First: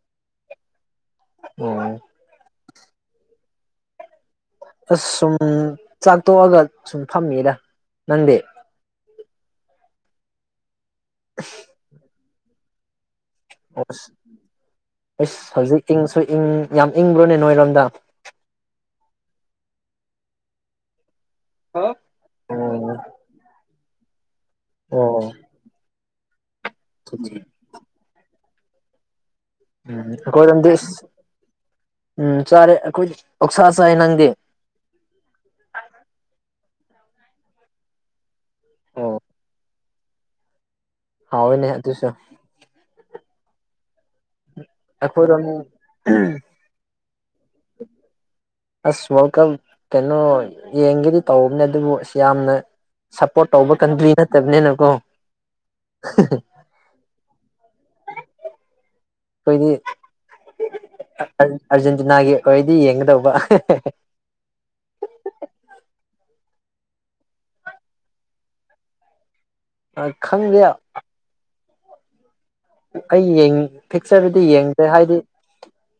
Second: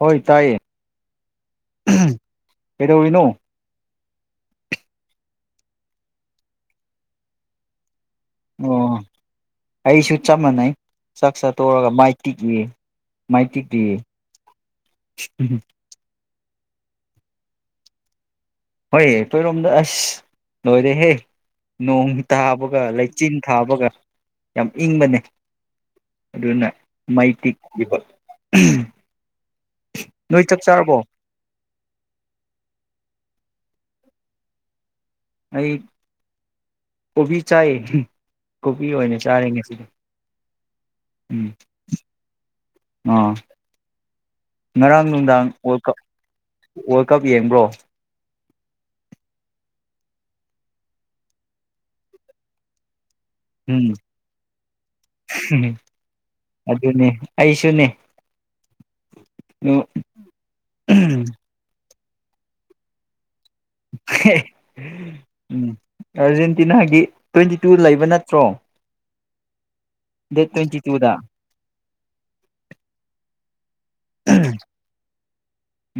ꯍꯣꯏ ꯇꯥꯏꯌꯦ ꯎꯝ ꯀꯩꯗꯧꯔꯤꯅꫭ ꯑꯁ ꯁꯨꯝ ꯆꯥꯛꯇꯣꯛꯑꯒ ꯁꯨꯝ ꯐꯝꯃꯤꯗ ꯅꯪꯗꯤ ꯑꯣ ꯑꯩꯁꯨꯨ ꯆꯞ ꯃꯟꯅꯩ ꯆꯥꯛ ꯆꯥ ꯇꫭꯛꯔꯒ ꯃꯥꯏ ꯇꯤꯛꯏꯌꯦ ꯑꯁꯁ ꯍꯧꯖꯤꯛ ꯏꯪꯁꯨ ꯏꯪ ꯌꯥꯝ ꯏꯪꯕ꯭ꯔꯣꯅꯦ ꯅꯣꯏꯔꯣꯝꯗ ꯍꯣꯏ ꯑꯩꯈꯣꯏꯔꯣꯝꯗ ꯑꯁ ꯂꯣꯏꯔꯦꯍꯦ ꯑꯣ ꯅꯣꯡ ꯊꯥꯕꯒ ꯂꯩꯆꯤꯟ ꯊꯥꯕꯒ ꯌꯥꯝ ꯏꯪꯕꯅꯦ ꯑꯣ ꯑꯗꯨꯅ ꯃꯩ ꯇꯤꯛꯂꯤꯕ ꯎꯝ ꯎꯝ ꯑꯩꯈꯣꯏ ꯎꯝ ꯆꯔꯦ ꯑꯩꯈꯣꯏ ꯑꯣꯛꯁꯥꯁꯥꯏ ꯅꯪꯒꯤꯦ ꯑꯩ ꯀꯣꯕꯤ ꯆꯥꯏꯌꯦ ꯀꯣꯕꯤ ꯑꯣꯏꯅ ꯆꯥꯔꯤꯦ ꯉꯁꯤꯗꯤ ꯎꯝ ꯍꯥꯎꯣꯏꯅꯦ ꯑꯗꯨꯁꯨ ꯑꯥ ꯉꯔꯥꯡ ꯑꯩꯈꯣꯏꯔꯣꯝ ꯅꯨꯡꯗꯥꯡ ꯋꯥꯔꯜ ꯀꯞ ꯋꯥꯔꯜ ꯀꯞ ꯌꯦꯡꯕ꯭ꯔꯣ ꯑꯁ ꯋꯥꯔꯜ ꯀꯞ ꯀꯩꯅꯣ ꯌꯦꯡꯒꯦꯗꯤ ꯇꯧꯧꯕꯅꯦ ꯑꯗꯨꯕꯨ ꯁꯤ ꯌꯥꯝꯅ ꯁꯞꯄꯣꯔꯠ ꯇꯧꯕ ꯎꯝ ꯀꯟꯇ꯭ꯔꯤ ꯅꯠꯇꯕꯅꯤꯅꯀꯣ ꯑꯗꯨꯅꯦ ꯑꯩꯁꯨꯅꯦ ꯑꯩꯈꯣꯏꯗꯤꯔꯦꯟ ꯅꯥꯒꯤ ꯑꯣꯏꯔꯗꯤ ꯌꯦꯡꯒꯗꯧꯕ ꯎꯝ ꯑꯔꯖꯦꯟ ꯗꯤ ꯅꯍꯥꯟꯒꯤ ꯇ꯭ꯋꯦꯟꯇꯤ ꯇꯨ ꯂꯩꯕ ꯅꯠꯇ꯭ꯔꯣ ꯗꯦ ꯈꯪꯗꯦ ꯇꯨ ꯆ ꯆ ꯎꯗꯥ ꯑꯩ ꯐꯤꯛꯆꯔꯗꯗꯤ ꯌꯦꯡꯗꯦ ꯍꯥꯏꯗꯤ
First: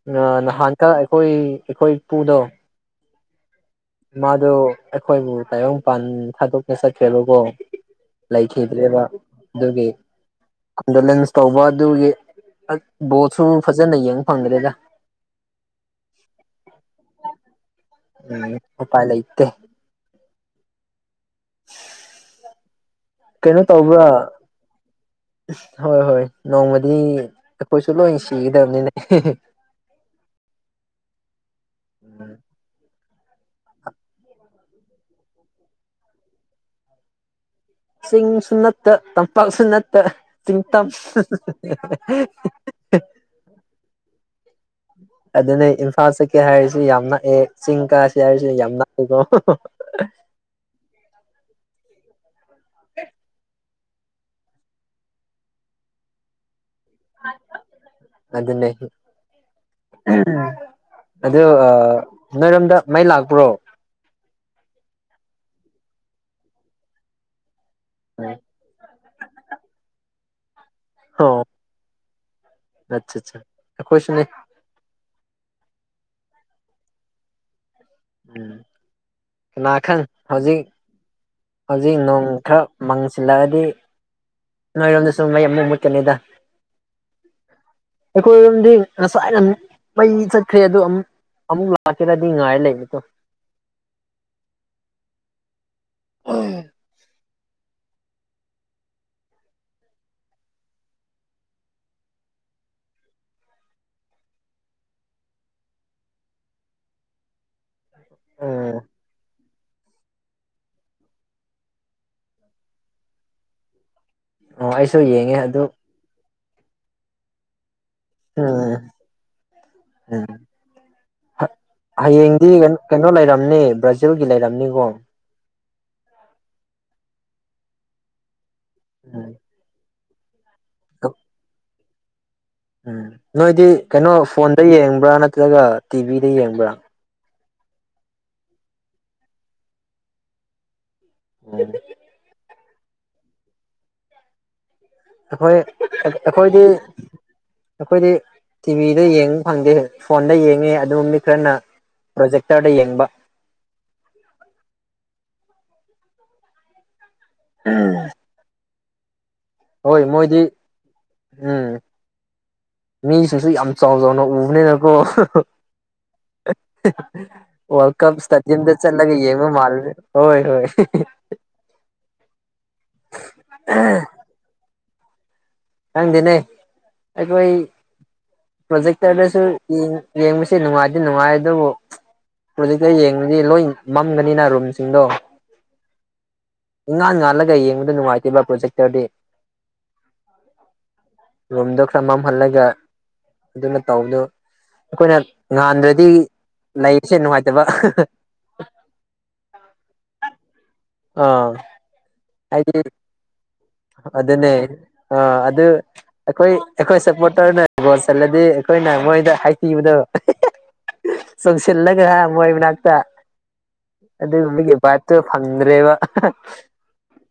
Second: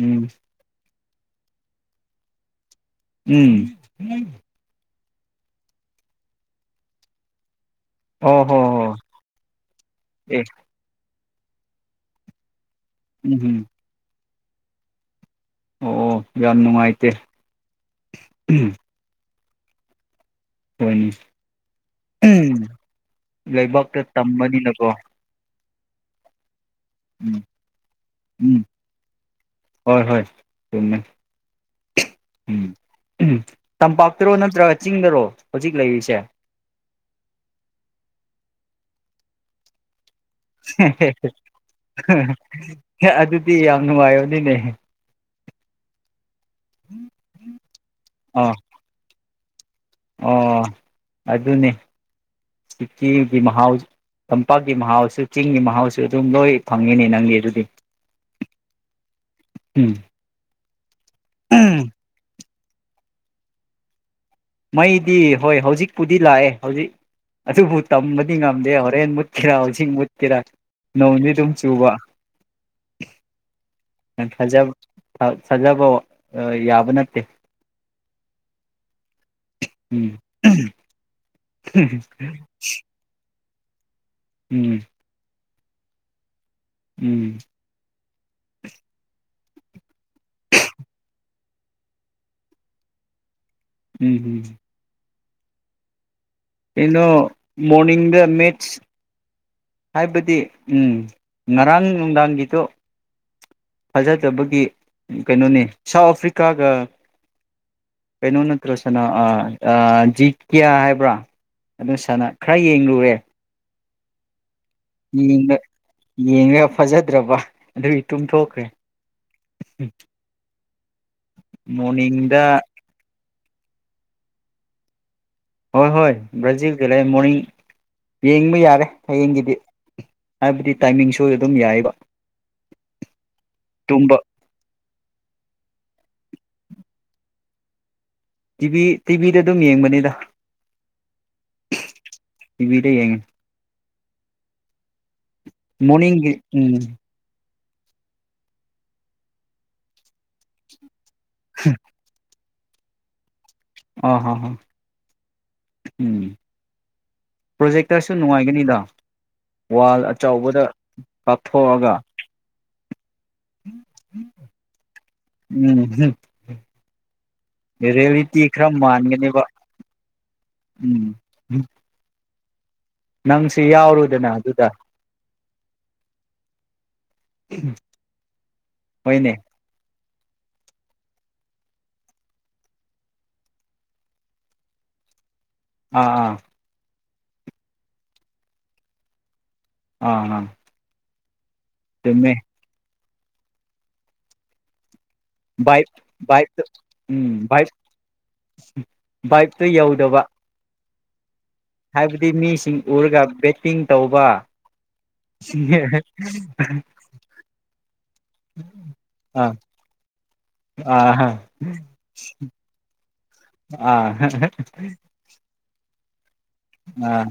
ꯎꯝ ꯅꯍꯥꯟ ꯈꯔ ꯑꯩꯈꯣꯏ ꯑꯩꯈꯣꯏ ꯏꯄꯨꯗꯣ ꯎꯝ ꯃꯥꯗꯨ ꯑꯩꯈꯣꯏꯕꯨ ꯇꯥꯏꯌꯡꯄꯥꯟ ꯊꯥꯗꯣꯛꯅ ꯆꯠꯀꯦꯔꯀꯣ ꯑꯣ ꯍꯣ ꯍꯣ ꯂꯩꯈꯤꯗ꯭ꯔꯤꯕ ꯑꯗꯨꯒꯤ ꯑꯦ ꯇꯧꯕ ꯑꯗꯨꯒꯤ ꯑ ꯎꯝ ꯎꯝ ꯕꯣꯊꯔꯨꯝ ꯐꯖꯅꯩ ꯌꯦꯡ ꯐꯪꯗꯦꯗ ꯑꯣ ꯌꯥꯝ ꯅꯨꯡꯉꯥꯏꯇꯦ ꯎꯝ ꯎꯄꯥꯏ ꯂꯩ ꯠꯇ ꯍꯣꯏꯅꯦ ꯎꯝ ꯀꯩꯅꯣ ꯂꯩꯕꯥꯛꯇ ꯇꯧꯕ꯭ꯔꯥ ꯇꯝꯕꯅꯤꯅꯀꯣ ꯍꯣꯏ ꯍꯣꯏ ꯅꯣꯡꯃꯗꯤ ꯎꯝ ꯑꯩꯈꯣꯏꯁꯨ ꯂꯣꯏ ꯎꯝ ꯁꯤꯒꯗꯕꯅꯤꯅ ꯍꯣꯏ ꯍꯣꯏ ꯆꯨꯝꯃꯦ ꯎꯝ ꯎꯝ ꯇꯝꯄꯥꯛꯇꯔꯣ ꯅꯠꯇ꯭ꯔꯒ ꯆꯤꯡꯗꯔꯣ ꯍꯧꯖꯤꯛ ꯂꯩꯔꯤꯁꯦ ꯆꯤꯡꯁꯨ ꯅꯠꯇ ꯇꯝꯄꯥꯛꯁꯨ ꯅꯠꯇ ꯆꯤꯡ ꯇꯝ ꯑꯗꯨꯗꯤ ꯌꯥꯝ ꯅꯨꯡꯉꯥꯏꯕꯅꯤꯅꯦ ꯑꯗꯨꯅꯦ ꯏꯝꯐꯥꯜ ꯆꯠꯀꯦ ꯍꯥꯏꯔꯤꯁꯤ ꯌꯥꯝ ꯅꯛꯑꯦ ꯆꯤꯡ ꯀꯥꯥꯁ ꯑꯥ ꯍꯥꯏꯔꯤꯁꯤ ꯌꯥꯝ ꯅꯛꯑꯦꯀꯣ ꯑꯣ ꯑꯣ ꯑꯗꯨꯅꯤ ꯁꯤꯀꯤꯗꯤ ꯃꯍ ꯇꯝꯄꯥꯛꯀꯤ ꯃꯍꯥꯎꯁꯨ ꯆꯤꯡꯒꯤ ꯃꯍꯥꯎꯁꯨ ꯑꯗꯨꯝ ꯂꯣꯏ ꯐꯪꯉꯤꯅꯦ ꯅꯪꯗꯤ ꯑꯗꯨꯗꯤ ꯑꯗꯨꯅꯦ ꯎꯝ ꯑꯗ ꯑ ꯅꯣꯏꯔꯣꯝꯗ ꯃꯩ ꯂꯥꯛꯄ꯭ꯔꯣ ꯃꯩꯗꯤ ꯍꯣꯏ ꯍꯧꯖꯤꯛꯄꯨꯗꯤ ꯂꯥꯛꯑꯦ ꯍꯧꯖꯤꯛ ꯑꯗꯨꯕꯨ ꯇꯝꯕꯗꯤ ꯉꯝꯗꯦ ꯍꯣꯔꯦꯟ ꯃꯨꯠꯈꯤꯔ ꯍꯧꯖꯤꯛ ꯃꯨꯠ ꯀꯤꯔ ꯅꯧꯗꯤ ꯑꯗꯨꯝ ꯆꯨꯕ ꯑꯆꯥ ꯑꯆꯥ ꯈꯨꯁꯨ ꯅ ꯊꯥꯖꯕ ꯊꯥꯖꯕ ꯌꯥꯕ ꯅꯠꯇꯦ ꯎꯝ ꯀꯅꯥ ꯈꯪ ꯎꯝ ꯍꯧꯖꯤꯛ ꯍꯧꯖꯤꯛ ꯅꯣꯡ ꯈꯔ ꯃꯥꯡꯁꯤꯜ ꯑꯂꯗꯤ ꯎꯝ ꯅꯣꯏ ꯁ ꯀꯅꯤꯗ ꯎꯝ ꯑꯩꯈꯣꯏ ꯑꯗꯨꯣꯝꯗꯤ ꯉꯁꯥꯏ ꯃ ꯆꯠꯈ꯭ꯔꯦ ꯑꯗꯨ ꯑꯃꯨꯛ ꯑꯃꯨꯛ ꯂꯥꯛꯀꯦꯔꯗꯤ ꯉꯥꯏꯔ ꯂꯩꯅꯤ ꯀ ꯎꯝ ꯍꯝ ꯎꯝ ꯏꯩꯅꯣ ꯃꯣꯔꯅꯤꯡ ꯗ ꯃꯦꯠꯁ꯫ ꯍꯥꯏꯕꯗꯤ ꯎꯝ ꯉꯔꯥꯡ ꯅꯨꯡꯗꯥꯡꯒꯤꯗꯣ ꯐꯖꯗꯕꯒꯤ ꯀꯩꯅꯣꯅꯤ ꯁꯥꯎꯠ ꯑꯐ꯭ꯔꯤꯀꯥꯒ꯫ ꯀꯩꯅꯣ ꯅꯇ꯭ꯔꯣ ꯁꯅꯥ ꯑ꯫ ꯑ ꯖꯤ ꯀ꯭ꯌꯥ ꯍꯥꯏꯕ꯭ꯔꯥ ꯑꯗꯨ ꯁꯅꯥ ꯈꯔ ꯌꯦꯡꯂꯨꯔꯦ꯫ ꯑꯣ ꯑꯩꯁꯨ ꯌꯦꯡꯉꯦ ꯑꯗꯨ꯫ ꯌꯦꯡꯉꯒ ꯐꯖꯗ꯭ꯔꯕ꯫ ꯑꯗꯨꯒꯤ ꯇꯨꯝꯊꯣꯛꯈ꯭ꯔꯦ ꯎꯝ ꯎꯝ ꯃꯣꯔꯅꯤꯡꯗ ꯍꯌꯦꯡꯗꯤ ꯀꯩꯅꯣ ꯀꯩꯅꯣ ꯂꯩꯔꯝ꯫ ꯅꯤ ꯕ꯭ꯔꯥꯖꯤꯜꯒꯤ ꯂꯩꯥꯏꯔꯝꯅꯤꯀꯣ꯫ ꯍꯣꯏ ꯍꯣꯏ ꯕ꯭ꯔꯥꯖꯤꯜꯒꯤ ꯂꯩ ꯃꯣꯔꯅꯤꯡ ꯌꯦꯡ ꯌꯥꯔꯦ ꯎꯝ ꯍꯌꯦꯡꯒꯤꯗꯤ꯫ ꯍꯥꯏꯕꯗꯤ ꯇꯥꯏꯃꯤꯡꯁꯨ ꯑꯗꯨꯝ ꯌꯥꯏꯌꯦꯕ꯫ ꯎꯝ ꯅꯣꯏꯗꯤ ꯀꯩꯅꯣ ꯇꯨꯝꯕ ꯐꯣꯟꯗ ꯌꯦꯡ꯫ ꯅꯠꯇ꯭ꯔꯒ ꯇꯤꯚꯤꯗ ꯌꯦꯡꯕ꯭ꯔꯥ꯫ ꯇꯤꯚꯤ ꯇꯤꯚꯤꯗ ꯑꯗꯨꯝ ꯌꯦꯡꯕꯅꯤꯗ꯫ [unintelligible] ꯇꯤꯕꯤꯗ ꯌꯦꯡꯉꯦ꯫ ꯑꯩꯈꯣꯏ ꯑꯩꯈꯣꯏꯗꯤ꯫ ꯑꯩꯈꯣꯏꯗꯤ ꯇꯤꯚꯤꯗ ꯌꯦꯡꯕ ꯐꯪꯗꯦ ꯐꯣꯟꯗ ꯌꯦꯡꯉꯦ ꯑꯗꯨ ꯃꯤꯠ꯫ ꯅ ꯄ꯭ꯔꯣꯖꯦꯛ ꯇ ꯌꯦꯡꯕ꯫ ꯑ ꯍ ꯍꯥ꯫ ꯎꯝ꯫ ꯄ꯭ꯔꯣꯖꯦꯛꯇ꯭ꯔꯁꯨ ꯅꯨꯡꯉꯥꯏꯒꯅꯤꯗ꯫ ꯋꯥꯜ ꯍꯣꯏ ꯃꯣꯏꯗꯤ ꯑꯆꯧꯕꯗ ꯎꯝ ꯀꯥꯥꯞꯊꯣꯛꯑꯒ꯫ ꯃꯤꯁꯤꯡꯁꯨ ꯌꯥꯝ ꯆꯥꯎ ꯆꯥꯎꯅ ꯎꯕꯅꯤꯅꯀꯣ ꯎꯝ ꯋꯥꯔꯜ ꯀꯞ ꯔꯤꯌꯦꯂꯤꯇꯤ ꯈꯔ ꯁ꯭ꯇꯦꯗꯤꯌꯝꯗ ꯆꯠꯂꯒ ꯃꯥꯟꯒꯅꯦꯕ ꯌꯦꯡꯕ ꯃꯥꯜꯂꯦ ꯍꯣꯏ ꯍꯣꯏ꯫ ꯅꯪꯁꯤ ꯌꯥꯎꯔꯨꯗꯅ ꯑꯗꯨꯗ꯫ ꯈꯪꯗꯦꯅꯦ ꯑꯩꯈꯣꯏ ꯍꯣꯏꯅꯦ ꯄ꯭ꯔꯣꯖꯦꯛꯇꯔꯗꯁꯨ ꯌꯦꯡ ꯌꯦꯡꯕꯁꯤ ꯅꯨꯡꯉꯥꯏꯗꯤ ꯅꯨꯡꯉꯥꯏ ꯑꯗꯨꯕꯨ ꯄ꯭ꯔꯣꯖꯦꯛꯇ ꯌꯦꯡꯕꯗꯤ ꯂꯣꯏ ꯃꯝꯒꯅꯤꯅ ꯔꯨꯝꯁꯤꯡꯗꯣ꯫ ꯑꯥ ꯫ ꯏꯉꯥꯟ ꯉꯥꯜꯂꯒ ꯌꯦꯡꯕꯗ ꯅꯨꯡꯉꯥꯏꯇꯦꯕ ꯄ꯭ꯔꯣꯖꯦꯛꯇꯔꯗꯤ꯫ ꯑ ꯑ꯫ ꯔꯨꯝꯗꯣ ꯈꯔ ꯃꯝꯍꯜꯂꯒ꯫ ꯑꯗꯨꯅ ꯇꯧꯕꯗꯨ꯫ ꯕꯥꯏꯛ ꯕꯥꯏꯞꯇ ꯂꯩꯕꯁꯦ ꯎꯝ ꯅꯨꯡꯉꯥꯏꯇꯕ ꯕꯥꯏꯛ ꯕꯥꯏꯞꯇ ꯌꯧꯗꯕ ꯑꯥ ꯍꯥꯏꯕꯗꯤ ꯃꯤꯁꯤꯡ ꯍꯥꯏꯗꯤ ꯎꯔꯒ ꯕꯦꯠꯇꯤꯡ ꯇꯧꯕ ꯑꯗꯨꯅꯦ ꯑꯥ ꯑꯗꯨ ꯑꯩꯈꯣꯏ ꯑꯩꯈꯣꯏ ꯁꯄꯣꯔꯠꯇꯧꯅ ꯒꯣꯜ ꯆꯜꯂꯗꯤ ꯑꯩꯈꯣꯏꯅ ꯃꯣꯏꯗ ꯑꯥ ꯍꯥꯏꯊꯤꯕꯗꯣ ꯑꯥ ꯆꯣꯡꯁꯤꯜꯂꯒ ꯃꯣꯏ ꯃꯅꯥꯛꯇ ꯑꯥ ꯑꯗꯨꯒꯨꯝꯕꯒꯤꯚꯥꯏꯞꯇꯨ ꯐꯪ ꯆꯗ꯭ꯔꯕ ꯑꯥ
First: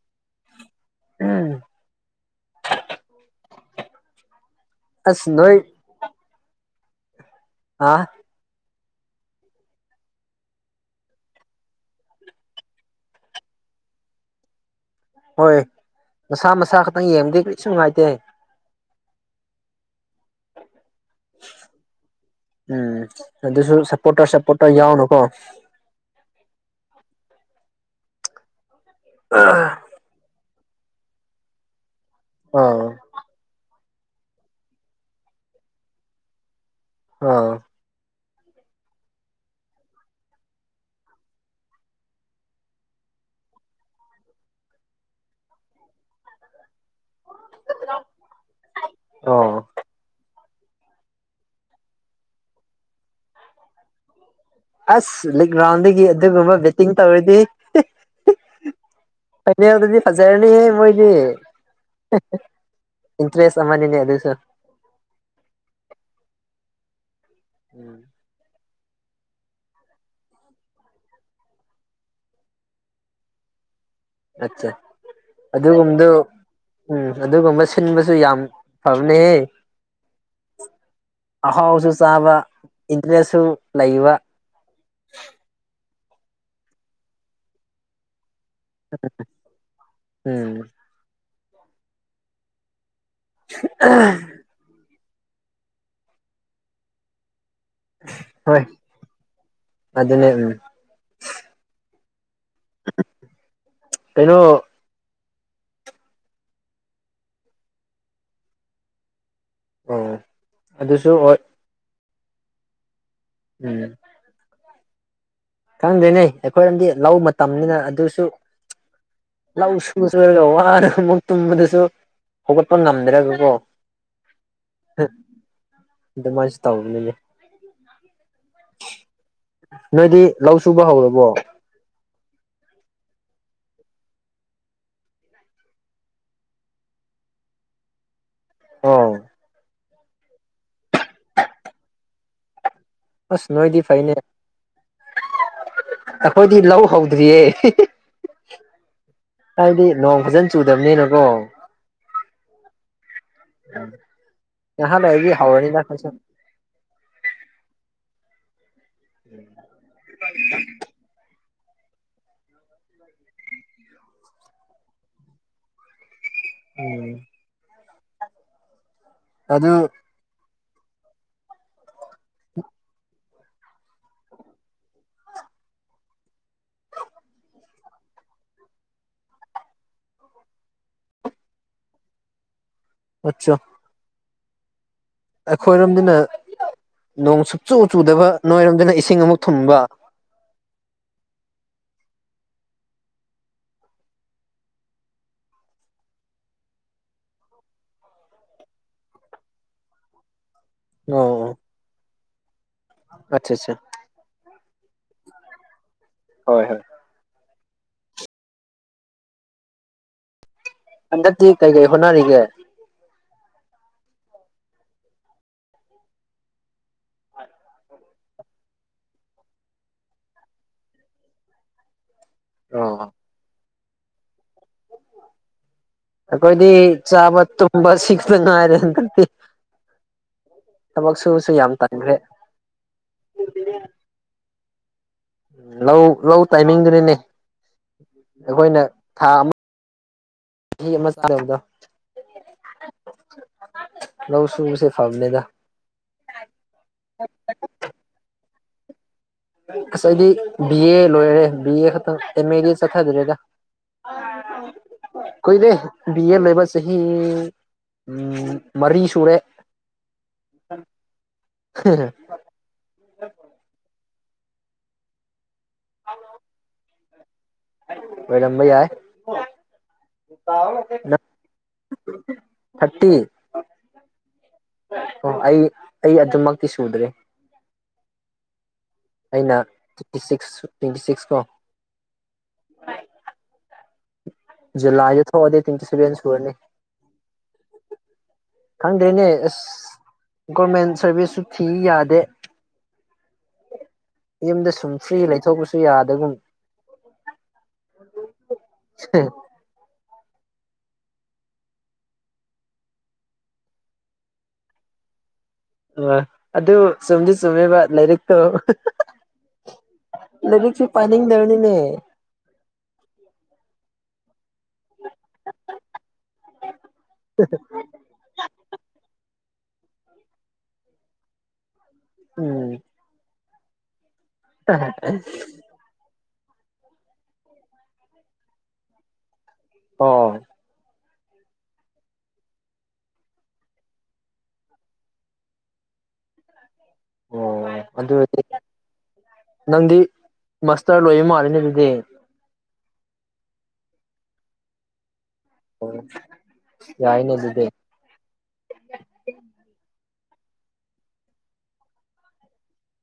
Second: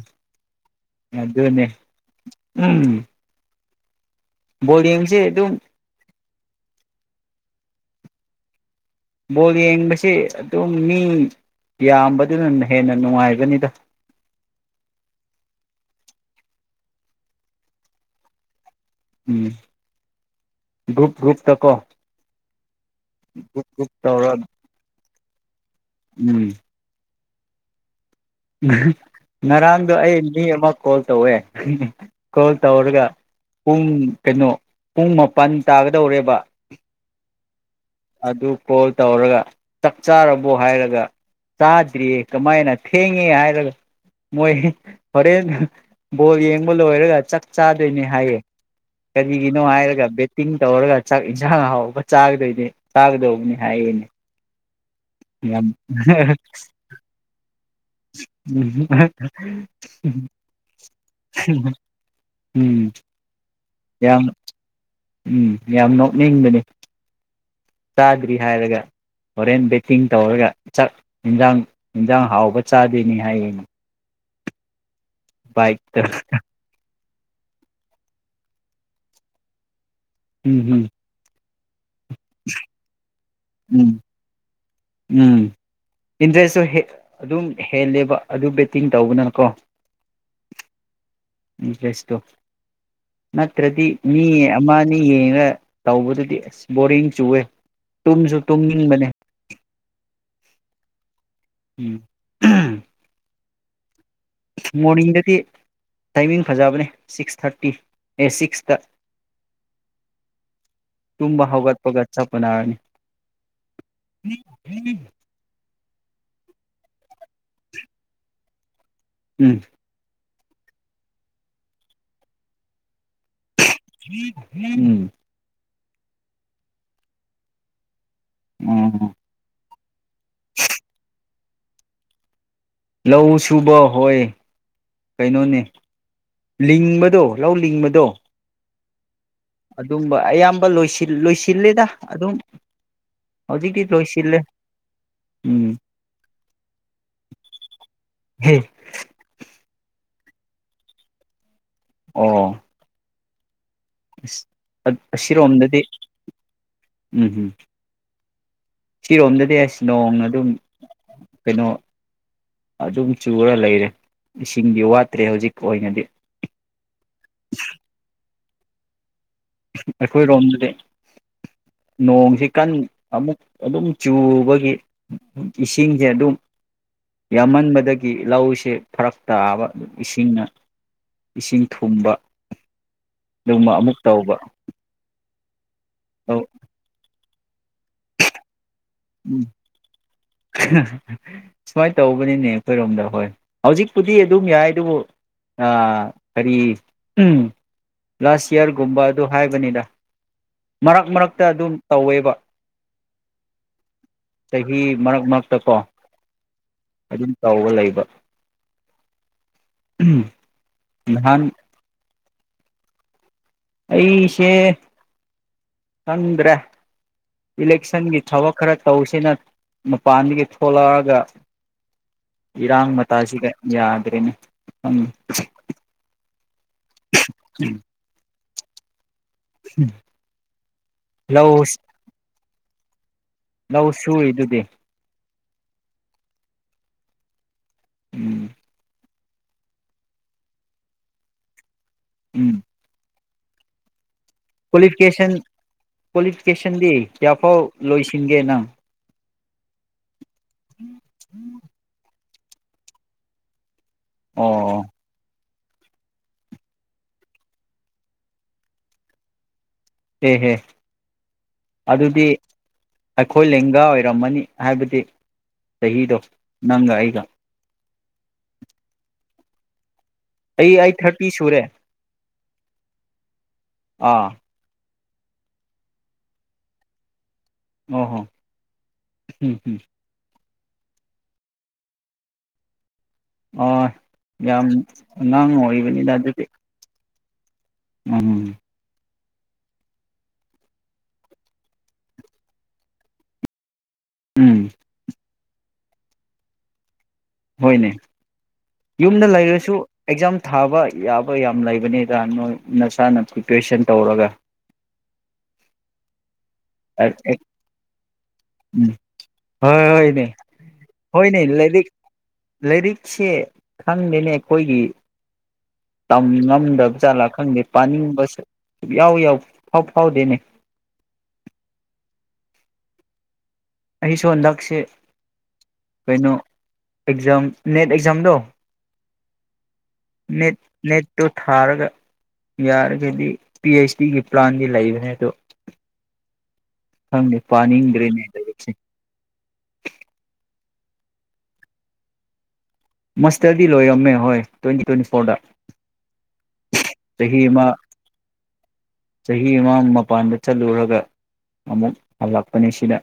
ꯑꯗꯨꯗꯅꯦꯅꯦ ꯎꯝ ꯣꯔꯤꯦꯝꯁꯦ ꯑꯁ ꯑꯗꯨ ꯅꯣꯏ ꯑꯥ ꯕꯣꯜ ꯌꯦꯡꯕꯁꯤ ꯑꯗꯨꯝ ꯃꯤ ꯌꯥꯝꯕꯗꯨꯅ ꯍꯦꯟꯅ ꯅꯨꯡꯉꯥꯏꯕꯅꯤꯗ ꯍꯣꯏ ꯃꯁꯥ ꯃꯁꯥ ꯈꯛꯇꯪ ꯌꯦꯡꯗꯦ ꯀꯔꯤꯁꯨ ꯅꯨꯡꯉꯥꯏꯇꯦ ꯎꯝ ꯒ꯭ꯔꯨꯞ ꯒ꯭ꯔꯨꯞꯇꯀꯣ ꯎꯝ ꯒ꯭ꯔꯨꯞ ꯑꯗꯨꯁꯨ ꯒ꯭ꯔꯨꯞ ꯁꯞꯄꯣꯔꯇꯔ ꯇꯧꯔ ꯁꯞꯄꯣꯔꯇꯔ ꯌꯥꯎꯅꯨꯀꯣ ꯎꯝ ꯑ ꯉꯔꯥꯡꯗꯣ ꯑꯩ ꯃꯤ ꯑꯃ ꯀꯣꯜ ꯇꯧꯋꯦ ꯀꯣꯜ ꯇ ꯑꯥ ꯍꯔꯒ ꯄꯨꯡ ꯀꯩꯅꯣ ꯄꯨꯡ ꯃꯥꯄꯜ ꯇꯥꯒꯗꯧꯔꯦꯕ ꯑꯥ ꯑꯗꯨ ꯀꯣꯜ ꯇꯧꯔꯒ ꯆꯥꯛ ꯆꯥꯔꯕꯣ ꯍꯥꯏꯔꯒ ꯆꯥꯗ꯭ꯔꯤꯌꯦ ꯀꯃꯥꯏꯅ ꯊꯦꯡꯉꯦ ꯍꯥꯏꯔꯒ ꯃꯣꯏ ꯍꯣꯔꯦꯟ ꯕꯣꯜ ꯌꯦꯡꯕ ꯂꯣꯏꯔꯒ ꯆꯥꯛ ꯆꯥꯗꯣꯏꯅꯦ ꯍꯥꯏꯌꯦ ꯑꯣ ꯀꯔꯤꯒꯤꯅꯣ ꯍꯥꯏꯔꯒ ꯕꯦꯠ ꯇꯤꯡ ꯇꯧꯔꯒ ꯆꯥꯛ ꯏꯟꯁꯥꯡ ꯍꯥꯎꯕ ꯆꯥꯒꯗꯣꯏꯅꯤ ꯇꯒꯗꯧꯕꯅꯦ ꯍꯥꯏꯅꯦ ꯑꯁ ꯂꯤꯛ ꯔꯥꯎꯟꯗꯒꯤ ꯑꯗꯨꯒꯨꯝꯕ ꯕꯦꯠꯇꯤꯡ ꯇꯧꯔꯗꯤ ꯐꯥꯏꯅꯦꯜꯗꯗꯤ ꯐꯖꯔꯅꯤꯍ ꯃꯣꯏꯗꯤ ꯎꯝ ꯏꯟꯇꯔꯦꯁ ꯑꯃꯅꯤꯅꯦ ꯌꯥꯝ ꯑꯗꯨꯁꯨ ꯎꯝ ꯌꯥꯝ ꯅꯣꯛꯅꯤꯡꯕꯅꯤ ꯎꯝ ꯆꯥꯗ꯭ꯔꯤ ꯍꯥꯏꯔꯒ ꯍꯣꯔꯦꯟ ꯕꯦꯠꯇꯤꯡ ꯇꯧꯔꯒ ꯆꯥꯛ ꯌꯦꯟꯖꯥꯡ ꯑꯦꯟꯖꯥꯡ ꯍꯥꯎꯕ ꯆꯥꯗꯣꯏꯅꯤ ꯍꯥꯏꯔꯤꯅꯤ ꯑꯆꯥ ꯑꯗꯨꯒꯨꯝꯕꯗꯨ ꯎꯝ ꯑꯗꯨꯒꯨꯝꯕ ꯁꯤꯟꯕꯁꯨ ꯌꯥꯝ ꯐꯝꯅꯦꯦ ꯎꯝ ꯑꯍꯥꯎꯁꯨ ꯆꯥꯕ ꯏꯟꯇꯔꯦꯁꯁꯨ ꯎꯝ ꯎꯝ ꯂꯩꯕ ꯎꯝ ꯏꯟꯇꯔꯦꯁꯁꯨ ꯑꯗꯨꯝ ꯍꯦꯜꯂꯦꯕ ꯑꯗꯨ ꯕꯦꯠꯇꯤꯡ ꯇꯧꯕꯅꯅꯀꯣ ꯎꯝ ꯦꯁꯇ ꯅꯠꯇ꯭ꯔꯗꯤ ꯃꯤ ꯑꯩꯅ ꯌꯦꯡꯉ ꯇꯧꯕꯗꯨꯗꯤ ꯑꯁ ꯕꯣꯔꯤꯡ ꯆꯨꯑꯦ ꯇꯨꯝꯁꯨ ꯇꯨꯝꯅꯤꯡꯕꯅꯦ ꯑꯗꯨꯗ ꯎꯝ ꯎ [inaudible] ꯃꯣꯔꯅꯤꯡꯗꯗꯤ ꯇꯥꯏꯃꯤꯡ ꯐꯖꯕꯅꯦ ꯁꯤꯛꯁ ꯊꯥꯔꯇꯤ ꯑꯦ ꯁꯤꯛꯁꯇ ꯎꯝ ꯑꯗꯨꯁꯨ ꯍꯣꯏ ꯇꯝꯕ ꯍꯧꯒꯠ ꯄꯒꯠ ꯆꯞꯄ ꯅꯥꯔꯅꯤ ꯎꯝ ꯊ ꯈꯪꯗꯣꯏꯅꯦ ꯑꯩꯈꯣꯏꯔꯝꯗꯤ ꯂꯧ ꯃꯇꯝꯅꯤꯅ ꯑꯗꯨꯁꯨ ꯎꯝ ꯂꯥꯎ ꯁ ꯔꯒ ꯋꯥꯔꯒ ꯑꯃꯨꯛ ꯇꯨꯝꯕꯗꯁꯨ ꯍꯧꯒꯠꯄ ꯉꯝꯗ꯭ꯔꯒꯀꯣ ꯝ ꯑꯗꯨꯃꯥꯏꯁꯨ ꯇꯥꯎꯕꯅꯤꯅꯦ ꯎꯝ ꯅꯣꯏꯗꯤ ꯂꯧ ꯁꯨꯕ ꯍꯧꯔꯕꯣ ꯂꯧ ꯁꯨꯕ ꯍꯣꯏ ꯀꯩꯅꯣꯅꯦ ꯂꯤꯡꯕꯗꯣ ꯂꯧ ꯂꯤꯡꯕꯗꯣ ꯑꯣ ꯑꯗꯨꯝꯕ ꯑꯌꯥꯝꯕ ꯂꯣꯏꯁꯤꯜꯂꯦꯗ ꯑꯗꯨꯝ ꯑꯁ ꯍꯧꯖꯤꯛꯇꯤ ꯅꯣꯏꯗꯤ ꯐꯩꯅꯦ ꯂꯣꯏꯁꯤꯜꯂꯦ ꯎꯝ ꯑꯩꯈꯣꯏꯗꯤ ꯂꯧ ꯍꯧꯗ꯭ꯔꯤꯌꯦ ꯍꯦ ꯍꯥꯏꯗꯤ ꯅꯣꯡ ꯐꯖꯅ ꯆꯨꯗꯕꯅꯤꯅꯀꯣ ꯑꯣ ꯑꯁ ꯉꯥꯏꯍꯥꯛ ꯂꯩꯔꯗꯤ ꯍꯧꯔꯅꯤꯗ ꯑꯁꯤꯔꯣꯝꯗꯗꯤ ꯑꯩꯈꯣꯏꯁꯨ ꯎꯝ ꯎꯝ ꯁꯤꯔꯣꯝꯗꯗꯤ ꯑꯁ ꯅꯣꯡꯅ ꯑꯗꯨꯝ ꯀꯩꯅꯣ ꯑꯗꯨꯝ ꯆꯨꯔ ꯂꯩꯔꯦ ꯏꯁꯤꯡꯗꯤ ꯋꯥꯠꯇ꯭ꯔꯦ ꯍꯧꯖꯤꯛ ꯑꯣꯏꯅꯗꯤ ꯎꯝ ꯑꯗꯨ ꯑꯩꯈꯣꯏ ꯔꯣꯝꯗꯗꯤ ꯅꯣꯡꯁꯤ ꯀꯟ ꯑꯃꯨꯛ ꯑꯗꯨꯝ ꯆꯨꯕꯒꯤ ꯏꯁꯤꯡꯁꯦ ꯑꯗꯨꯝ ꯌꯥꯝꯃꯟꯕꯗꯒꯤ ꯂꯧꯁꯦ ꯐꯔꯛ ꯇꯥꯕ ꯑꯗꯨꯝ ꯏꯁꯤꯡꯅ ꯏꯁꯤꯡ ꯊꯨꯝꯕ ꯑꯠꯆꯥ ꯑꯗꯨꯒꯝꯕ ꯑꯃꯨꯛ ꯇꯧꯕ ꯈꯣꯏꯔꯣꯝꯅꯤꯅ ꯎꯝ ꯅꯣꯡ ꯁꯨꯛꯆꯨ ꯆꯨꯗꯕ ꯅꯣꯏꯔ ꯎꯝ ꯁꯋꯥ ꯇꯧꯕꯅꯤꯅꯦ ꯑꯩꯈꯣꯏꯔꯣꯝꯗ ꯍꯣꯏ ꯍꯧꯖꯤꯛꯄꯨꯗꯤ ꯑꯗꯨꯝ ꯌꯥꯏ ꯑꯗꯨꯕꯨ ꯀꯔꯤ ꯂꯥꯁ ꯌꯔꯒꯨꯝꯕ ꯑꯗꯨ ꯍꯥꯏꯕꯅꯤꯗ ꯃꯔꯛ ꯃꯔꯛꯇ ꯑꯗꯨꯝ ꯇꯧꯋꯦꯕ ꯑꯆꯥ ꯑꯆꯥ ꯆꯍꯤ ꯃꯔꯛ ꯃꯔꯛꯇ ꯀꯣ ꯍꯣꯏ ꯍꯣꯏ ꯑꯗꯨꯝ ꯇꯧꯕ ꯂꯩ [unintelligible] ꯍꯗꯥꯛꯇꯤ ꯀꯩ ꯀꯩ ꯍꯣꯅꯔꯒꯦ ꯑꯩꯁꯦ ꯈꯟꯗ꯭ꯔꯦ ꯏꯂꯦꯛꯁꯟꯒꯤ ꯊꯕꯛ ꯈꯔ ꯇꯧꯁꯤꯅ ꯃꯄꯥꯟꯗꯒꯤ ꯊꯣꯛꯂꯛꯑꯒ ꯏꯔꯥꯡ ꯑꯣ ꯃꯇꯥꯁꯤꯒ ꯌꯥꯗ꯭ꯔꯦꯅꯦ ꯎꯝ ꯑꯩꯈꯣꯏꯗꯤ ꯆꯥꯕ ꯇꯨꯝꯕ ꯁꯤ ꯉꯥꯔꯦ ꯊꯕꯛꯁꯨꯁ ꯂꯧ ꯌꯥꯝ ꯇꯥꯡꯈ꯭ꯔꯦ ꯂꯧ ꯁꯨꯏꯗꯨꯗꯤ ꯂꯧ ꯂꯧ ꯇꯥꯏꯃꯤꯡꯗꯨꯅꯤꯅꯦ ꯎꯝ ꯑꯩꯈꯣꯏꯅ ꯊꯥ ꯑꯃ ꯆꯍꯤ ꯑꯃ ꯆꯥꯗ ꯎꯝ [unintelligible] ꯁꯨꯕꯁꯦ ꯀ꯭ꯋꯥꯂꯤꯐꯤꯀꯦꯁꯟ ꯐꯕꯅꯦꯗ ꯀ꯭ꯋꯥꯂꯤꯐꯤꯀꯦꯁꯟꯗꯤ ꯀꯌꯥꯐꯥꯎ ꯂꯣꯏꯁꯤꯟꯒꯦ ꯅꯪ ꯀꯁꯥꯏꯗꯤ ꯑ ꯂꯣꯏꯔꯦ ꯕꯤꯑ ꯈ [unintelligible] ꯑꯦ ꯃꯦ ꯗꯤ ꯆꯠꯊꯥꯗꯔꯦꯒ ꯑ ꯑꯣ ꯀꯨꯏꯔꯦ ꯕꯤ ꯑꯦ ꯂꯩꯕ ꯆꯍꯤ ꯃꯔꯤ ꯁꯨꯔꯦ ꯑꯦꯍꯦ ꯑꯗꯨꯗꯤ ꯑꯩꯈꯣꯏ ꯂꯦꯡꯒꯥ ꯑꯣꯏꯔ ꯔꯝꯃꯅꯤ ꯍꯥꯏꯕꯗꯤ ꯆꯍꯤꯗꯣ ꯅꯪꯒ ꯑꯩꯒ ꯂꯝꯕꯩ ꯌꯥꯏ ꯑꯩ ꯑꯩꯠ ꯅꯪ ꯊꯥꯔꯇꯤ ꯁꯨꯔꯦ ꯊꯥꯔꯇꯤ ꯑꯥ ꯑꯣ ꯑꯩ ꯑꯩ ꯑꯗꯨꯝꯃꯛꯇꯤ ꯁꯨꯗ꯭ꯔꯦ ꯑꯍꯣ ꯑꯩꯅ ꯐꯤꯇꯤ ꯁꯤꯛꯁ ꯇ꯭ꯋꯦꯟꯇꯤ ꯁꯤꯛꯁ ꯀꯣ ꯑ ꯌꯥꯝ ꯖꯨꯂꯥꯏꯗ ꯊꯣꯛꯑꯗꯤ ꯉꯥꯡꯉ ꯇ꯭ꯋꯦꯟꯇꯤ ꯑꯣꯏꯔꯤꯕꯅꯤꯗ ꯁꯚꯦꯟ ꯑꯗꯨꯗꯤ ꯁꯨꯔꯅꯤ ꯎꯝ ꯑꯦꯁ ꯒꯣꯔꯃꯦꯟ ꯁꯥꯔꯚꯤꯁꯁꯨ ꯊꯤ ꯌꯥꯗꯦ ꯎꯝ ꯗ ꯁꯨꯝ ꯐ꯭ꯔꯤ ꯂꯩ ꯆꯣ ꯀꯁꯨ ꯌꯥꯗꯒꯨꯝ ꯍꯣꯏꯅꯦ ꯌꯨꯝꯗ ꯂꯩꯔꯁꯨ ꯑꯦꯛꯖꯥꯝ ꯊꯥꯕ ꯌꯥꯕ ꯌꯥꯝ ꯂꯩꯕꯅꯤꯗ ꯅꯣꯏ ꯅꯁꯥꯅ ꯄ꯭ꯔꯤꯄꯦꯔꯦꯁꯟ ꯇꯧꯔꯒ ꯑ ꯑꯗꯨ ꯁꯣꯨꯝꯗꯤ ꯎꯝ ꯆꯨꯝꯃꯦꯕ ꯂꯥꯏꯔꯤꯛꯇꯣ ꯍꯣꯏ ꯂꯥꯏꯔꯤꯛꯁꯨ ꯄꯥꯅꯤꯡꯗꯕꯅꯤꯅꯦ ꯂꯩꯔꯤ ꯁꯤ ꯈꯪꯗꯅꯦꯦꯛ ꯑꯩꯈꯣꯏꯒꯤ ꯇꯝ ꯉꯝꯗꯕ ꯖꯥꯠꯂꯥ ꯈꯪꯗꯦ ꯄꯥꯅꯤꯡꯕꯁꯨ ꯁꯨꯌꯥꯎ ꯌꯥꯎ ꯐꯥꯎ ꯐꯥꯎꯗꯅꯦ ꯎꯝ ꯑꯩꯁꯨ ꯍꯟꯗꯛꯁꯦ ꯀꯩꯅꯣ ꯑꯦꯛꯖꯝ ꯅꯦꯠ ꯑꯦꯛꯖꯝꯗ ꯑꯣ ꯅꯠ ꯅꯦꯠ ꯇꯨ ꯊꯥꯔꯒ ꯌꯥꯔꯒꯗꯤ ꯄꯤ ꯑꯩꯆ ꯗꯤꯒꯤ ꯄ꯭ꯂꯥꯟꯗꯤ ꯂꯩꯕꯅꯦ ꯑꯗꯣ ꯈꯪꯗꯦ ꯑꯣ ꯄꯥꯅꯤꯡ ꯒ꯭ꯔꯦꯅꯦꯗ ꯑꯗꯨꯗꯤ ꯂꯩꯁꯦ ꯃꯁꯇꯔ ꯂꯣꯏꯕ ꯃꯥꯜꯂꯤꯅꯦ ꯑꯗꯨꯗꯤ ꯃꯁꯇꯔꯗꯤ ꯂꯣꯏꯔꯝꯃꯦ ꯍꯣꯏ ꯇ꯭ꯋꯦꯟꯇꯤ ꯇ꯭ꯋꯦꯟꯇꯤ ꯐꯣꯔꯗ ꯑꯣ ꯌꯥꯏꯅꯦ ꯆꯍꯤꯃ ꯑꯗꯨꯗꯤ ꯆꯍꯤ ꯑꯃꯃ ꯃꯄꯥꯟꯗ ꯆꯠꯂꯨꯔꯒ ꯑꯃꯨꯛ ꯍꯜꯂꯛꯄꯅꯤ ꯁꯤꯗ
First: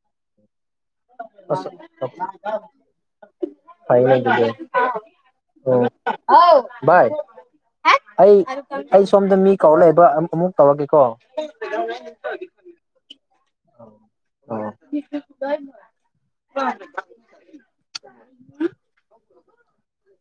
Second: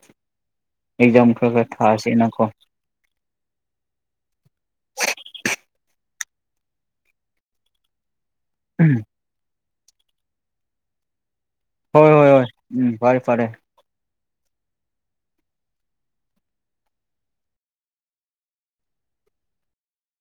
ꯑꯦꯖꯝ ꯈꯔ ꯑꯁ ꯈꯔ ꯊꯥꯁꯤꯦꯅꯀꯣ ꯑꯣ ꯑꯥꯎ ꯚꯏ ꯑꯩ ꯑꯩ ꯍꯣꯏ ꯁꯣꯝꯗ ꯃꯤ ꯀꯧꯔꯛꯏꯕ ꯑꯃꯨꯛ ꯀꯧꯔꯛꯒꯦꯀꯣ ꯍꯣꯏ ꯍꯣꯏ ꯍꯣꯏ ꯎꯝ ꯐꯔꯦ ꯐꯔꯦ [unintelligible]